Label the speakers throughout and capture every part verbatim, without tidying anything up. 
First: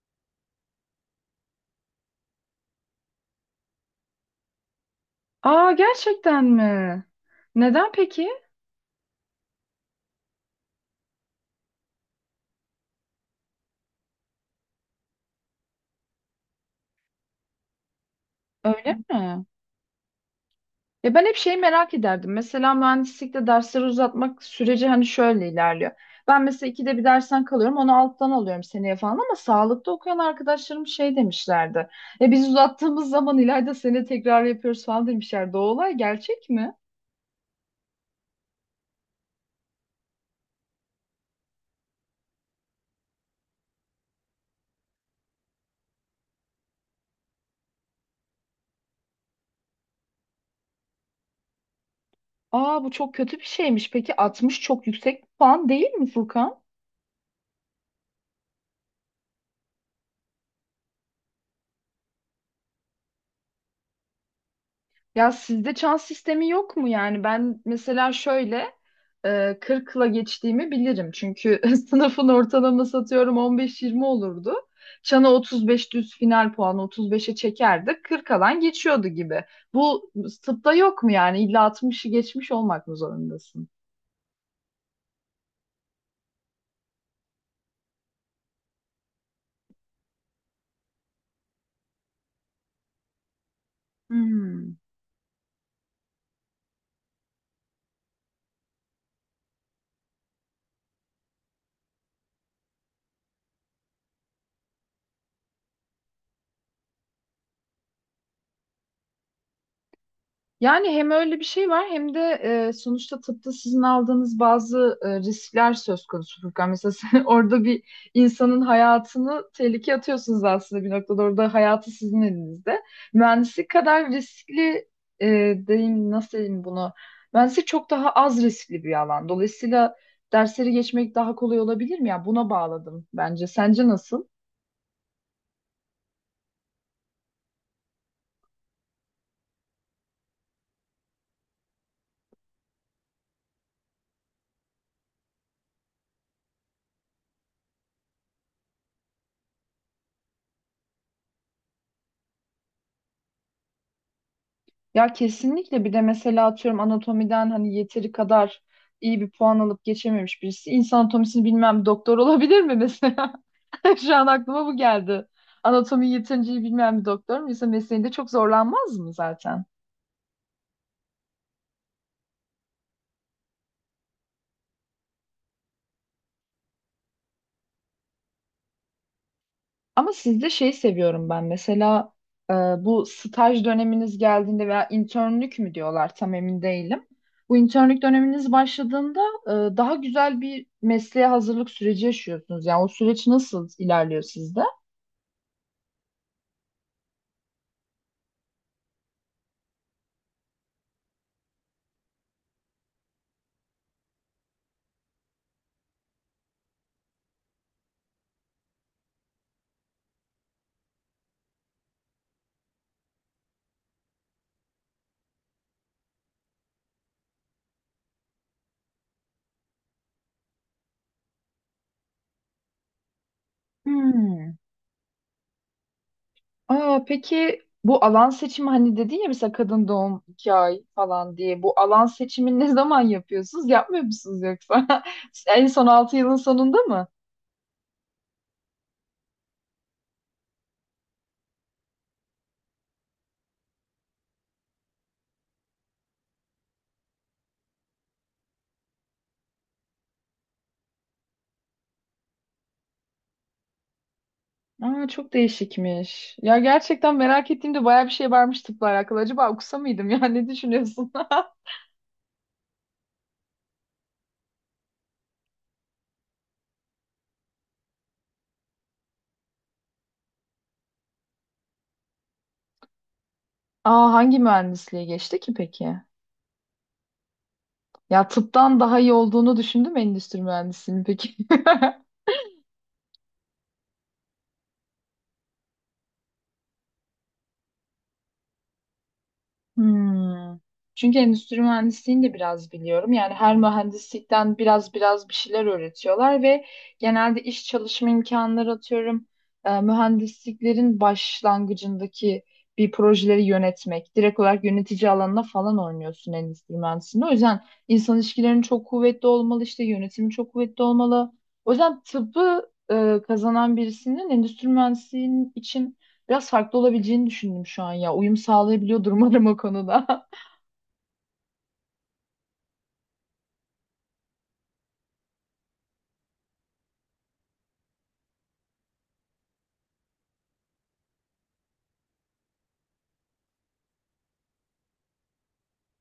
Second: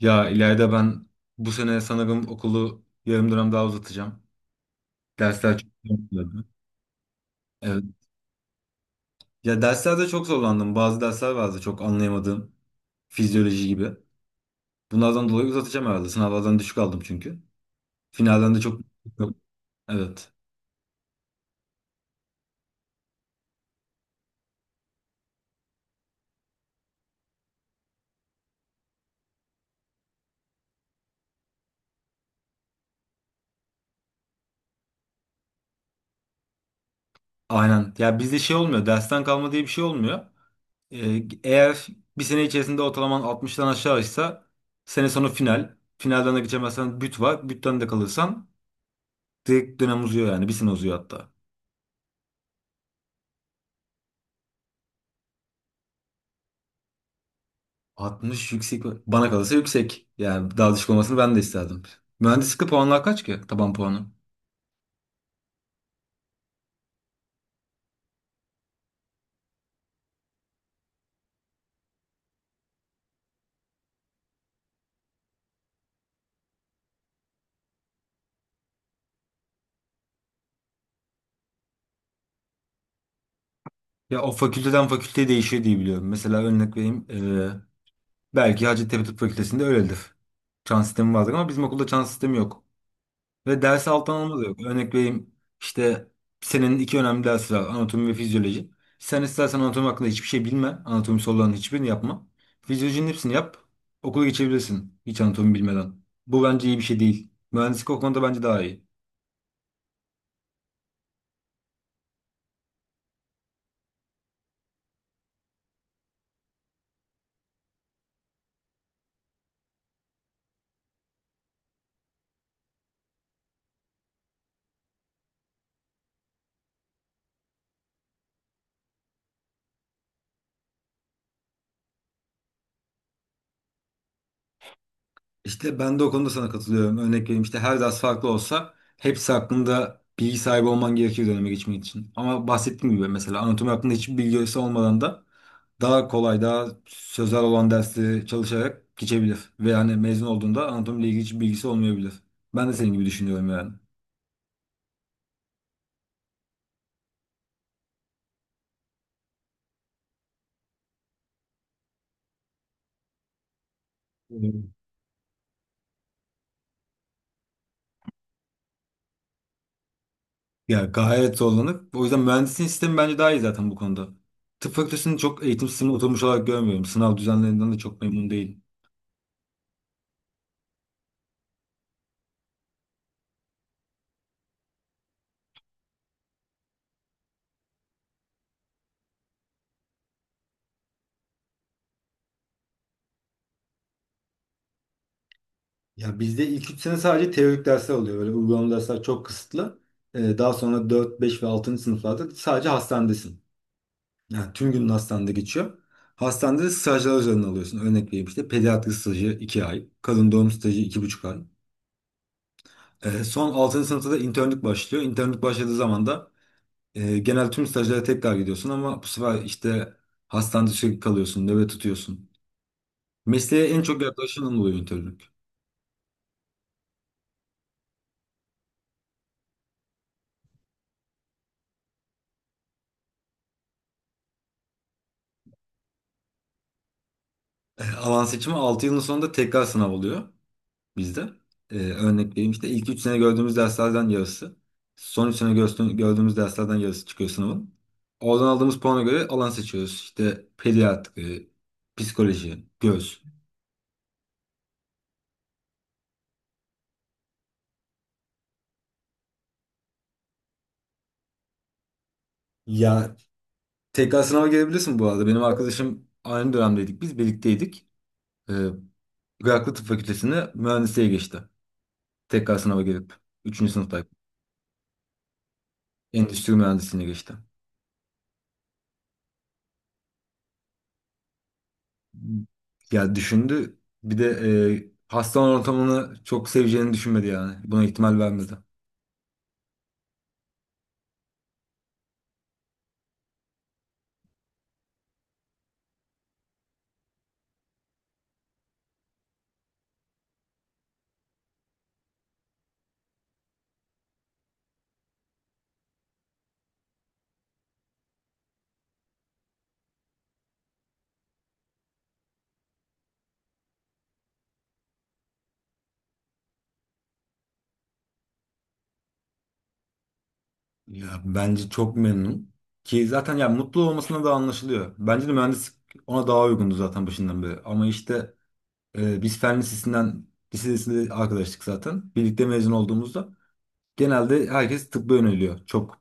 Speaker 1: Ya ileride ben bu sene sanırım okulu yarım dönem daha uzatacağım. Dersler çok
Speaker 2: Aa gerçekten
Speaker 1: zorlandı.
Speaker 2: mi?
Speaker 1: Evet.
Speaker 2: Neden peki?
Speaker 1: Ya derslerde çok zorlandım. Bazı dersler vardı çok anlayamadığım. Fizyoloji gibi. Bunlardan dolayı uzatacağım herhalde. Sınavlardan düşük aldım çünkü. Finalden de çok...
Speaker 2: Öyle
Speaker 1: Yok.
Speaker 2: mi?
Speaker 1: Evet.
Speaker 2: Ya ben hep şeyi merak ederdim. Mesela mühendislikte dersleri uzatmak süreci hani şöyle ilerliyor. Ben mesela ikide bir dersten kalıyorum, onu alttan alıyorum seneye falan ama sağlıkta okuyan arkadaşlarım şey demişlerdi. Ya biz uzattığımız zaman ileride sene tekrar yapıyoruz falan demişlerdi. O olay gerçek mi?
Speaker 1: Aynen. Ya bizde şey olmuyor. Dersten kalma diye bir şey olmuyor. Ee, eğer bir sene içerisinde ortalaman altmıştan aşağıysa sene sonu final. Finalden de geçemezsen büt var. Bütten de kalırsan direkt dönem uzuyor yani. Bir sene uzuyor hatta.
Speaker 2: Aa, bu çok kötü bir şeymiş. Peki altmış çok yüksek bir puan değil mi, Furkan?
Speaker 1: altmış yüksek mi? Bana kalırsa yüksek. Yani daha düşük olmasını ben de isterdim. Mühendislikte puanlar kaç ki? Taban puanı.
Speaker 2: Ya sizde çan sistemi yok mu yani? Ben mesela şöyle e, kırkla geçtiğimi bilirim. Çünkü sınıfın ortalaması atıyorum on beş yirmi olurdu. Çana otuz beş düz final puanı otuz beşe çekerdi. kırk alan geçiyordu gibi. Bu tıpta yok mu yani? İlla altmışı geçmiş olmak mı zorundasın?
Speaker 1: Ya o fakülteden fakülteye değişiyor diye biliyorum. Mesela örnek vereyim. eee, belki Hacettepe Tıp Fakültesi'nde öyledir. Çan sistemi vardır ama bizim okulda çan sistemi yok. Ve ders alttan alma da yok.
Speaker 2: Hmm.
Speaker 1: Örnek vereyim işte senin iki önemli dersi var. Anatomi ve fizyoloji. Sen istersen anatomi hakkında hiçbir şey bilme. Anatomi sorularının hiçbirini yapma. Fizyolojinin hepsini yap. Okula geçebilirsin hiç anatomi bilmeden. Bu bence iyi bir şey değil. Mühendislik o konuda bence daha iyi.
Speaker 2: Yani hem öyle bir şey var hem de e, sonuçta tıpta sizin aldığınız bazı e, riskler söz konusu, Furkan. Mesela sen orada bir insanın hayatını tehlikeye atıyorsunuz aslında bir noktada. Orada hayatı sizin elinizde. Mühendislik kadar riskli e, diyeyim, nasıl diyeyim bunu? Mühendislik çok daha az riskli bir alan. Dolayısıyla dersleri geçmek daha kolay olabilir mi? Ya buna bağladım bence. Sence nasıl?
Speaker 1: İşte ben de o konuda sana katılıyorum. Örnek vereyim işte her ders farklı olsa hepsi hakkında bilgi sahibi olman gerekir döneme geçmek için. Ama bahsettiğim gibi mesela anatomi hakkında hiçbir bilgisi olmadan da daha kolay, daha sözel olan dersleri çalışarak geçebilir. Ve yani mezun olduğunda anatomiyle ilgili hiçbir bilgisi olmayabilir. Ben de senin gibi düşünüyorum yani.
Speaker 2: Ya kesinlikle, bir de mesela atıyorum anatomiden hani yeteri kadar iyi bir puan alıp geçememiş birisi. İnsan anatomisini bilmem, doktor olabilir mi mesela? Şu an aklıma
Speaker 1: Hmm.
Speaker 2: bu geldi. Anatomiyi yeterince iyi bilmeyen bir doktor mu? Mesela mesleğinde çok zorlanmaz mı zaten?
Speaker 1: Ya gayet zorlanır. O yüzden mühendisliğin sistemi bence daha iyi zaten bu konuda. Tıp fakültesini çok eğitim sistemi oturmuş olarak görmüyorum. Sınav düzenlerinden de çok memnun değilim.
Speaker 2: Ama sizde şeyi seviyorum ben. Mesela e, bu staj döneminiz geldiğinde veya internlük mü diyorlar, tam emin değilim. Bu internlük döneminiz başladığında e, daha güzel bir mesleğe hazırlık süreci yaşıyorsunuz. Yani o süreç nasıl ilerliyor sizde?
Speaker 1: Ya bizde ilk üç sene sadece teorik dersler oluyor. Böyle uygulamalı dersler çok kısıtlı. Ee, daha sonra dört, beş ve altıncı sınıflarda sadece hastanedesin. Yani tüm günün hastanede geçiyor. Hastanede de stajlar üzerine alıyorsun. Örnek vereyim işte pediatri stajı iki ay. Kadın doğum stajı iki buçuk ay. Ee, son altıncı sınıfta da internlik başlıyor. İnternlik başladığı zaman da e, genel tüm stajlara tekrar gidiyorsun. Ama bu sefer işte hastanede sürekli kalıyorsun. Nöbet tutuyorsun. Mesleğe en çok yaklaşan
Speaker 2: Hmm.
Speaker 1: oluyor internlik.
Speaker 2: Aa, peki bu alan seçimi, hani dedin ya mesela kadın doğum iki ay falan diye, bu alan seçimini ne zaman yapıyorsunuz? Yapmıyor musunuz yoksa? En son altı yılın sonunda mı?
Speaker 1: Ee, alan seçimi altı yılın sonunda tekrar sınav oluyor bizde. Ee, örnek vereyim işte ilk üç sene gördüğümüz derslerden yarısı. Son üç sene gördüğümüz, gördüğümüz derslerden yarısı çıkıyor sınavın. Oradan aldığımız puana göre alan seçiyoruz. İşte pediatri, psikoloji, göz.
Speaker 2: Aa, çok değişikmiş. Ya gerçekten merak ettiğimde bayağı bir şey varmış tıpla alakalı. Acaba okusa mıydım ya, ne düşünüyorsun?
Speaker 1: Ya tekrar sınava girebilirsin bu arada. Benim arkadaşım aynı dönemdeydik. Biz birlikteydik. Ee, Iraklı Tıp Fakültesi'ne mühendisliğe geçti. Tekrar sınava girip üçüncü sınıftayken.
Speaker 2: Aa, hangi mühendisliğe geçti ki peki?
Speaker 1: Endüstri mühendisliğine geçti.
Speaker 2: Ya tıptan daha iyi olduğunu düşündüm endüstri mühendisliğini peki.
Speaker 1: Ya düşündü. Bir de e, hastane ortamını çok seveceğini düşünmedi yani. Buna ihtimal vermedi.
Speaker 2: Hmm. Çünkü endüstri mühendisliğini de biraz biliyorum. Yani her mühendislikten biraz biraz bir şeyler öğretiyorlar ve genelde iş çalışma imkanları atıyorum. E, mühendisliklerin başlangıcındaki bir projeleri yönetmek, direkt olarak yönetici alanına falan oynuyorsun endüstri mühendisliğinde. O yüzden insan ilişkilerinin çok kuvvetli olmalı, işte yönetimi çok kuvvetli olmalı. O yüzden tıbbı e, kazanan birisinin endüstri mühendisliğinin için biraz farklı olabileceğini düşündüm şu an ya. Uyum sağlayabiliyordur umarım o konuda.
Speaker 1: Ya bence çok memnun. Ki zaten ya mutlu olmasına da anlaşılıyor. Bence de mühendislik ona daha uygundu zaten başından beri. Ama işte e, biz fen lisesinden lisesinde arkadaştık zaten. Birlikte mezun olduğumuzda genelde herkes tıbba yöneliyor. Çok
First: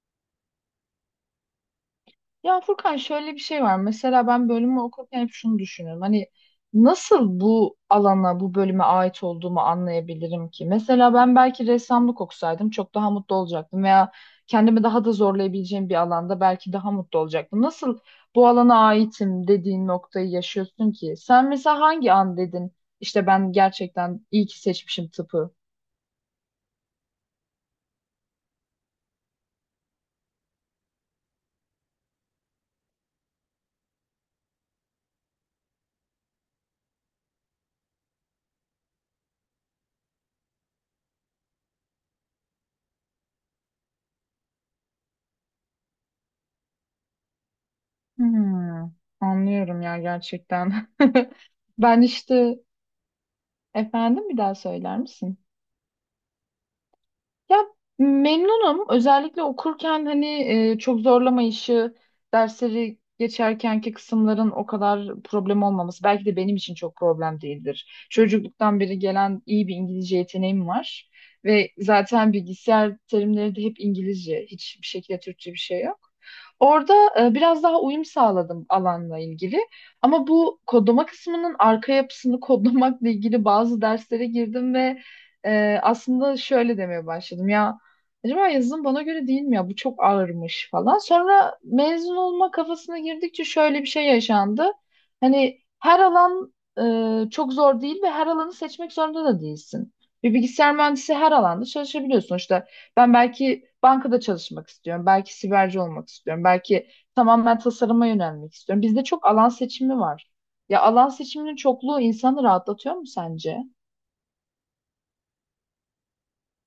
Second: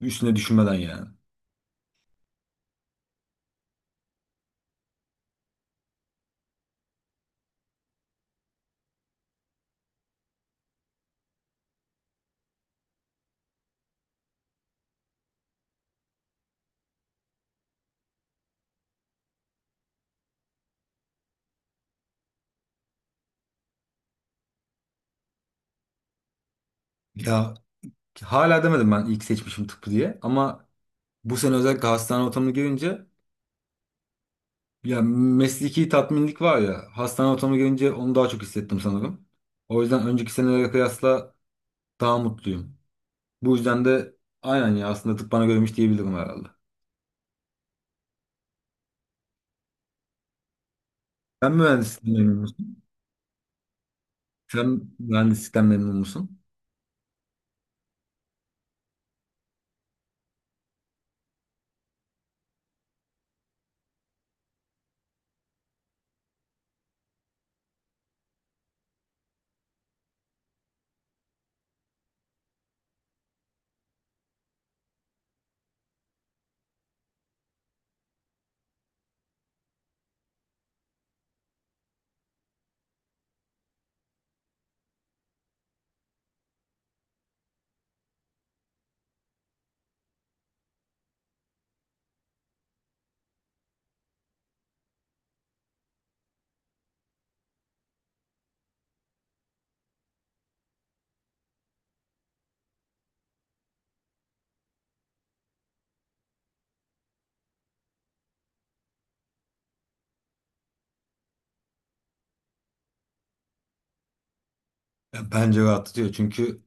Speaker 1: üstüne düşünmeden yani.
Speaker 2: Ya Furkan, şöyle bir şey var. Mesela ben bölümü okurken hep şunu düşünüyorum. Hani nasıl bu alana, bu bölüme ait olduğumu anlayabilirim ki? Mesela ben belki ressamlık okusaydım çok daha mutlu olacaktım veya kendimi daha da zorlayabileceğim bir alanda belki daha mutlu olacaktım. Nasıl bu alana aitim dediğin noktayı yaşıyorsun ki? Sen mesela hangi an dedin, işte ben gerçekten iyi ki seçmişim tıpı?
Speaker 1: Ya hala demedim ben ilk seçmişim tıpı diye ama bu sene özellikle hastane ortamını görünce ya mesleki tatminlik var ya hastane ortamını görünce onu daha çok hissettim sanırım. O yüzden önceki senelere kıyasla daha mutluyum. Bu yüzden de aynen ya aslında tıp bana görmüş diyebilirim herhalde.
Speaker 2: Hmm, anlıyorum ya gerçekten.
Speaker 1: Sen
Speaker 2: Ben
Speaker 1: mühendislikten memnun
Speaker 2: işte,
Speaker 1: musun?
Speaker 2: efendim, bir daha
Speaker 1: Sen
Speaker 2: söyler misin?
Speaker 1: mühendislikten memnun musun?
Speaker 2: Ya memnunum. Özellikle okurken hani e, çok zorlamayışı, dersleri geçerkenki kısımların o kadar problem olmaması. Belki de benim için çok problem değildir. Çocukluktan beri gelen iyi bir İngilizce yeteneğim var. Ve zaten bilgisayar terimleri de hep İngilizce. Hiçbir şekilde Türkçe bir şey yok. Orada e, biraz daha uyum sağladım alanla ilgili. Ama bu kodlama kısmının arka yapısını kodlamakla ilgili bazı derslere girdim ve ee, aslında şöyle demeye başladım ya, acaba yazılım bana göre değil mi ya, bu çok ağırmış falan. Sonra mezun olma kafasına girdikçe şöyle bir şey yaşandı. Hani her alan e, çok zor değil ve her alanı seçmek zorunda da değilsin. Bir bilgisayar mühendisi her alanda çalışabiliyor sonuçta. Ben belki bankada çalışmak istiyorum, belki siberci olmak istiyorum, belki tamamen tasarıma yönelmek istiyorum. Bizde çok alan seçimi var. Ya alan seçiminin çokluğu insanı rahatlatıyor mu sence?
Speaker 1: Ya bence rahatlatıyor çünkü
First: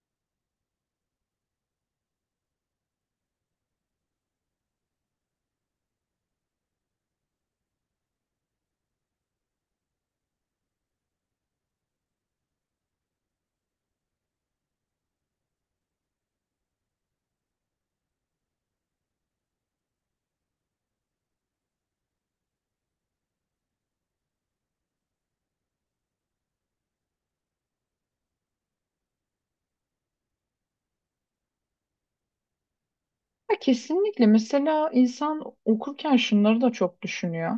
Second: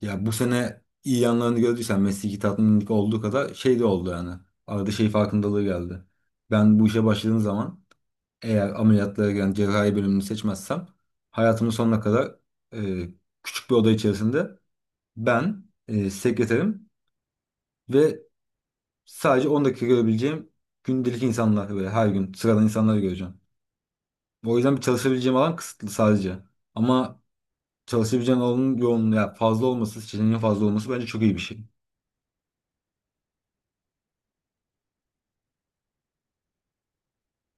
Speaker 1: ya bu sene iyi yanlarını gördüysen mesleki tatminlik olduğu kadar şey de oldu yani. Arada şey farkındalığı geldi. Ben bu işe başladığım zaman eğer ameliyatlara giren cerrahi bölümünü seçmezsem hayatımın sonuna kadar e, küçük bir oda içerisinde ben e, sekreterim ve sadece on dakika görebileceğim gündelik insanlar böyle her gün sıradan insanları göreceğim. O yüzden bir çalışabileceğim alan kısıtlı sadece. Ama çalışabileceğim alanın yoğunluğu ya fazla olması, seçeneğin fazla olması bence çok iyi bir şey.
Speaker 2: Ya kesinlikle. Mesela insan okurken şunları da çok düşünüyor.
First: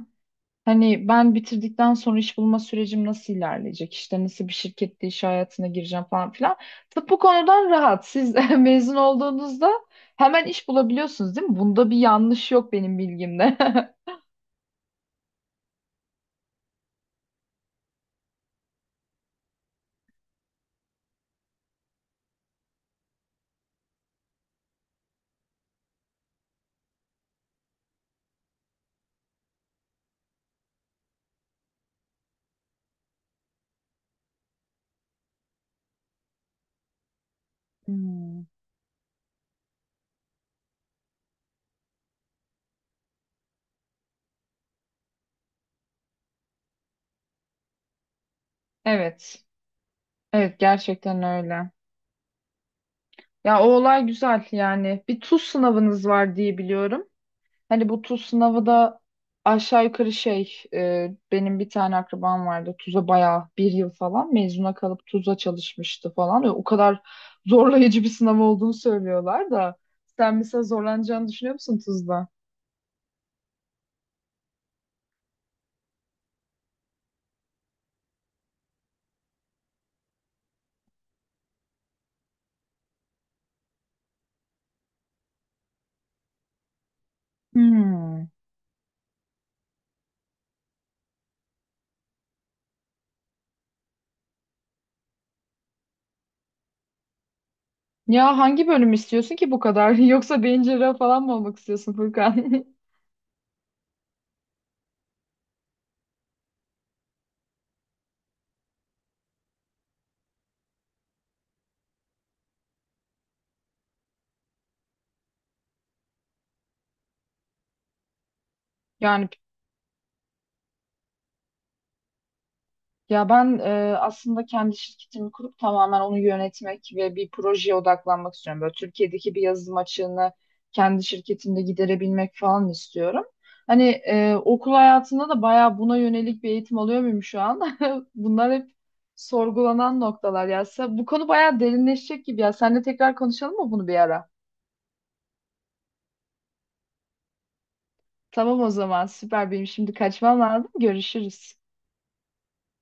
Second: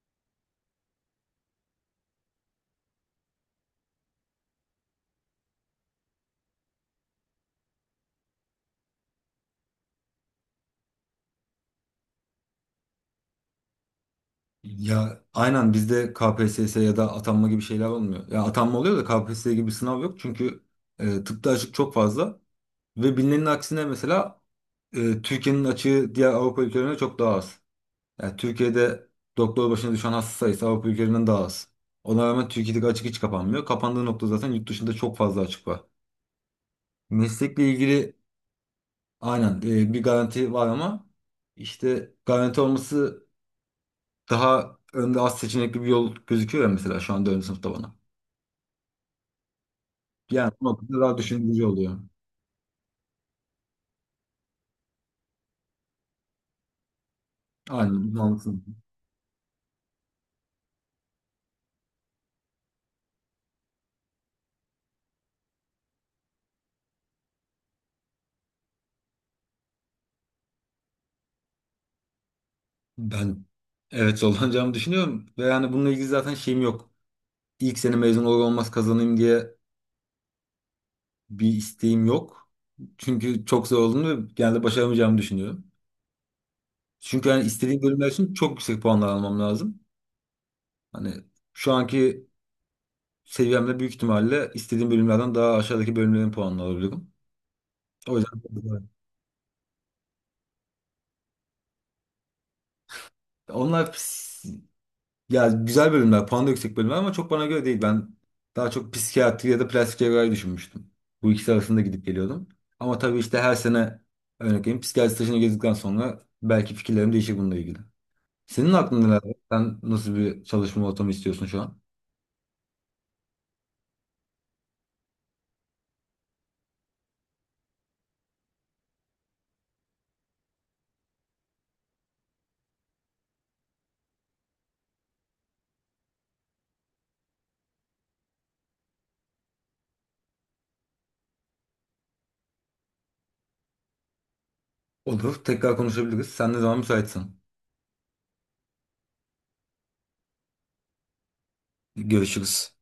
Speaker 2: Hani ben bitirdikten sonra iş bulma sürecim nasıl ilerleyecek? İşte nasıl bir şirkette iş hayatına gireceğim falan filan. Tıp bu konudan rahat. Siz mezun olduğunuzda hemen iş bulabiliyorsunuz değil mi? Bunda bir yanlış yok benim bilgimde.
Speaker 1: Ya aynen bizde K P S S ya da atanma gibi şeyler olmuyor. Ya atanma oluyor da K P S S gibi bir sınav yok çünkü e, tıpta açık çok fazla. Ve bilinenin aksine mesela e, Türkiye'nin açığı diğer Avrupa ülkelerine çok daha az. Yani Türkiye'de doktor başına düşen hasta sayısı Avrupa ülkelerinden daha az. Ona rağmen Türkiye'deki açık hiç kapanmıyor. Kapandığı nokta zaten yurt dışında çok fazla açık var. Meslekle ilgili
Speaker 2: Hmm.
Speaker 1: aynen e, bir garanti var ama işte garanti olması daha önde az seçenekli bir yol gözüküyor ya mesela şu an dördüncü sınıfta bana.
Speaker 2: Evet.
Speaker 1: Yani
Speaker 2: Evet,
Speaker 1: bu noktada daha
Speaker 2: gerçekten
Speaker 1: düşündürücü
Speaker 2: öyle.
Speaker 1: oluyor.
Speaker 2: Ya o olay güzel yani. Bir tuz sınavınız var diye biliyorum. Hani bu
Speaker 1: Aynen.
Speaker 2: tuz
Speaker 1: Mantıklı.
Speaker 2: sınavı da aşağı yukarı şey, e, benim bir tane akrabam vardı, tuza bayağı bir yıl falan mezuna kalıp tuza çalışmıştı falan. O kadar zorlayıcı bir sınav olduğunu söylüyorlar da sen mesela zorlanacağını düşünüyor musun tuzda?
Speaker 1: Ben evet zorlanacağımı düşünüyorum ve yani bununla ilgili zaten şeyim yok. İlk sene mezun olur olmaz kazanayım diye bir isteğim yok. Çünkü çok zor olduğunu ve genelde başaramayacağımı düşünüyorum. Çünkü yani istediğim bölümler
Speaker 2: Hmm.
Speaker 1: için çok yüksek puanlar almam lazım. Hani şu anki seviyemde büyük ihtimalle istediğim bölümlerden daha aşağıdaki bölümlerin puanını alabilirim. O
Speaker 2: Ya
Speaker 1: yüzden
Speaker 2: hangi bölüm istiyorsun ki bu kadar? Yoksa beyin cerrahı falan mı olmak istiyorsun, Furkan?
Speaker 1: onlar ya güzel bölümler, puan da yüksek bölümler ama çok bana göre değil. Ben daha çok psikiyatri ya da plastik cerrahi düşünmüştüm. Bu ikisi arasında gidip geliyordum. Ama tabii işte her sene örnek vereyim psikiyatri stajını gezdikten sonra belki fikirlerim değişir bununla ilgili. Senin aklında neler
Speaker 2: Yani,
Speaker 1: var? Sen nasıl bir çalışma ortamı istiyorsun şu an?
Speaker 2: ya ben, e, aslında kendi şirketimi kurup tamamen onu yönetmek ve bir projeye odaklanmak istiyorum. Böyle Türkiye'deki bir yazılım açığını kendi şirketimde giderebilmek falan istiyorum. Hani e, okul hayatında da bayağı buna yönelik bir eğitim alıyor muyum şu an? Bunlar hep sorgulanan noktalar ya. Sen- Bu konu bayağı derinleşecek gibi ya. Seninle tekrar konuşalım mı bunu bir ara?
Speaker 1: Olur, tekrar konuşabiliriz. Sen ne zaman müsaitsen.
Speaker 2: Tamam, o zaman süper, benim şimdi kaçmam lazım. Görüşürüz.
Speaker 1: Görüşürüz.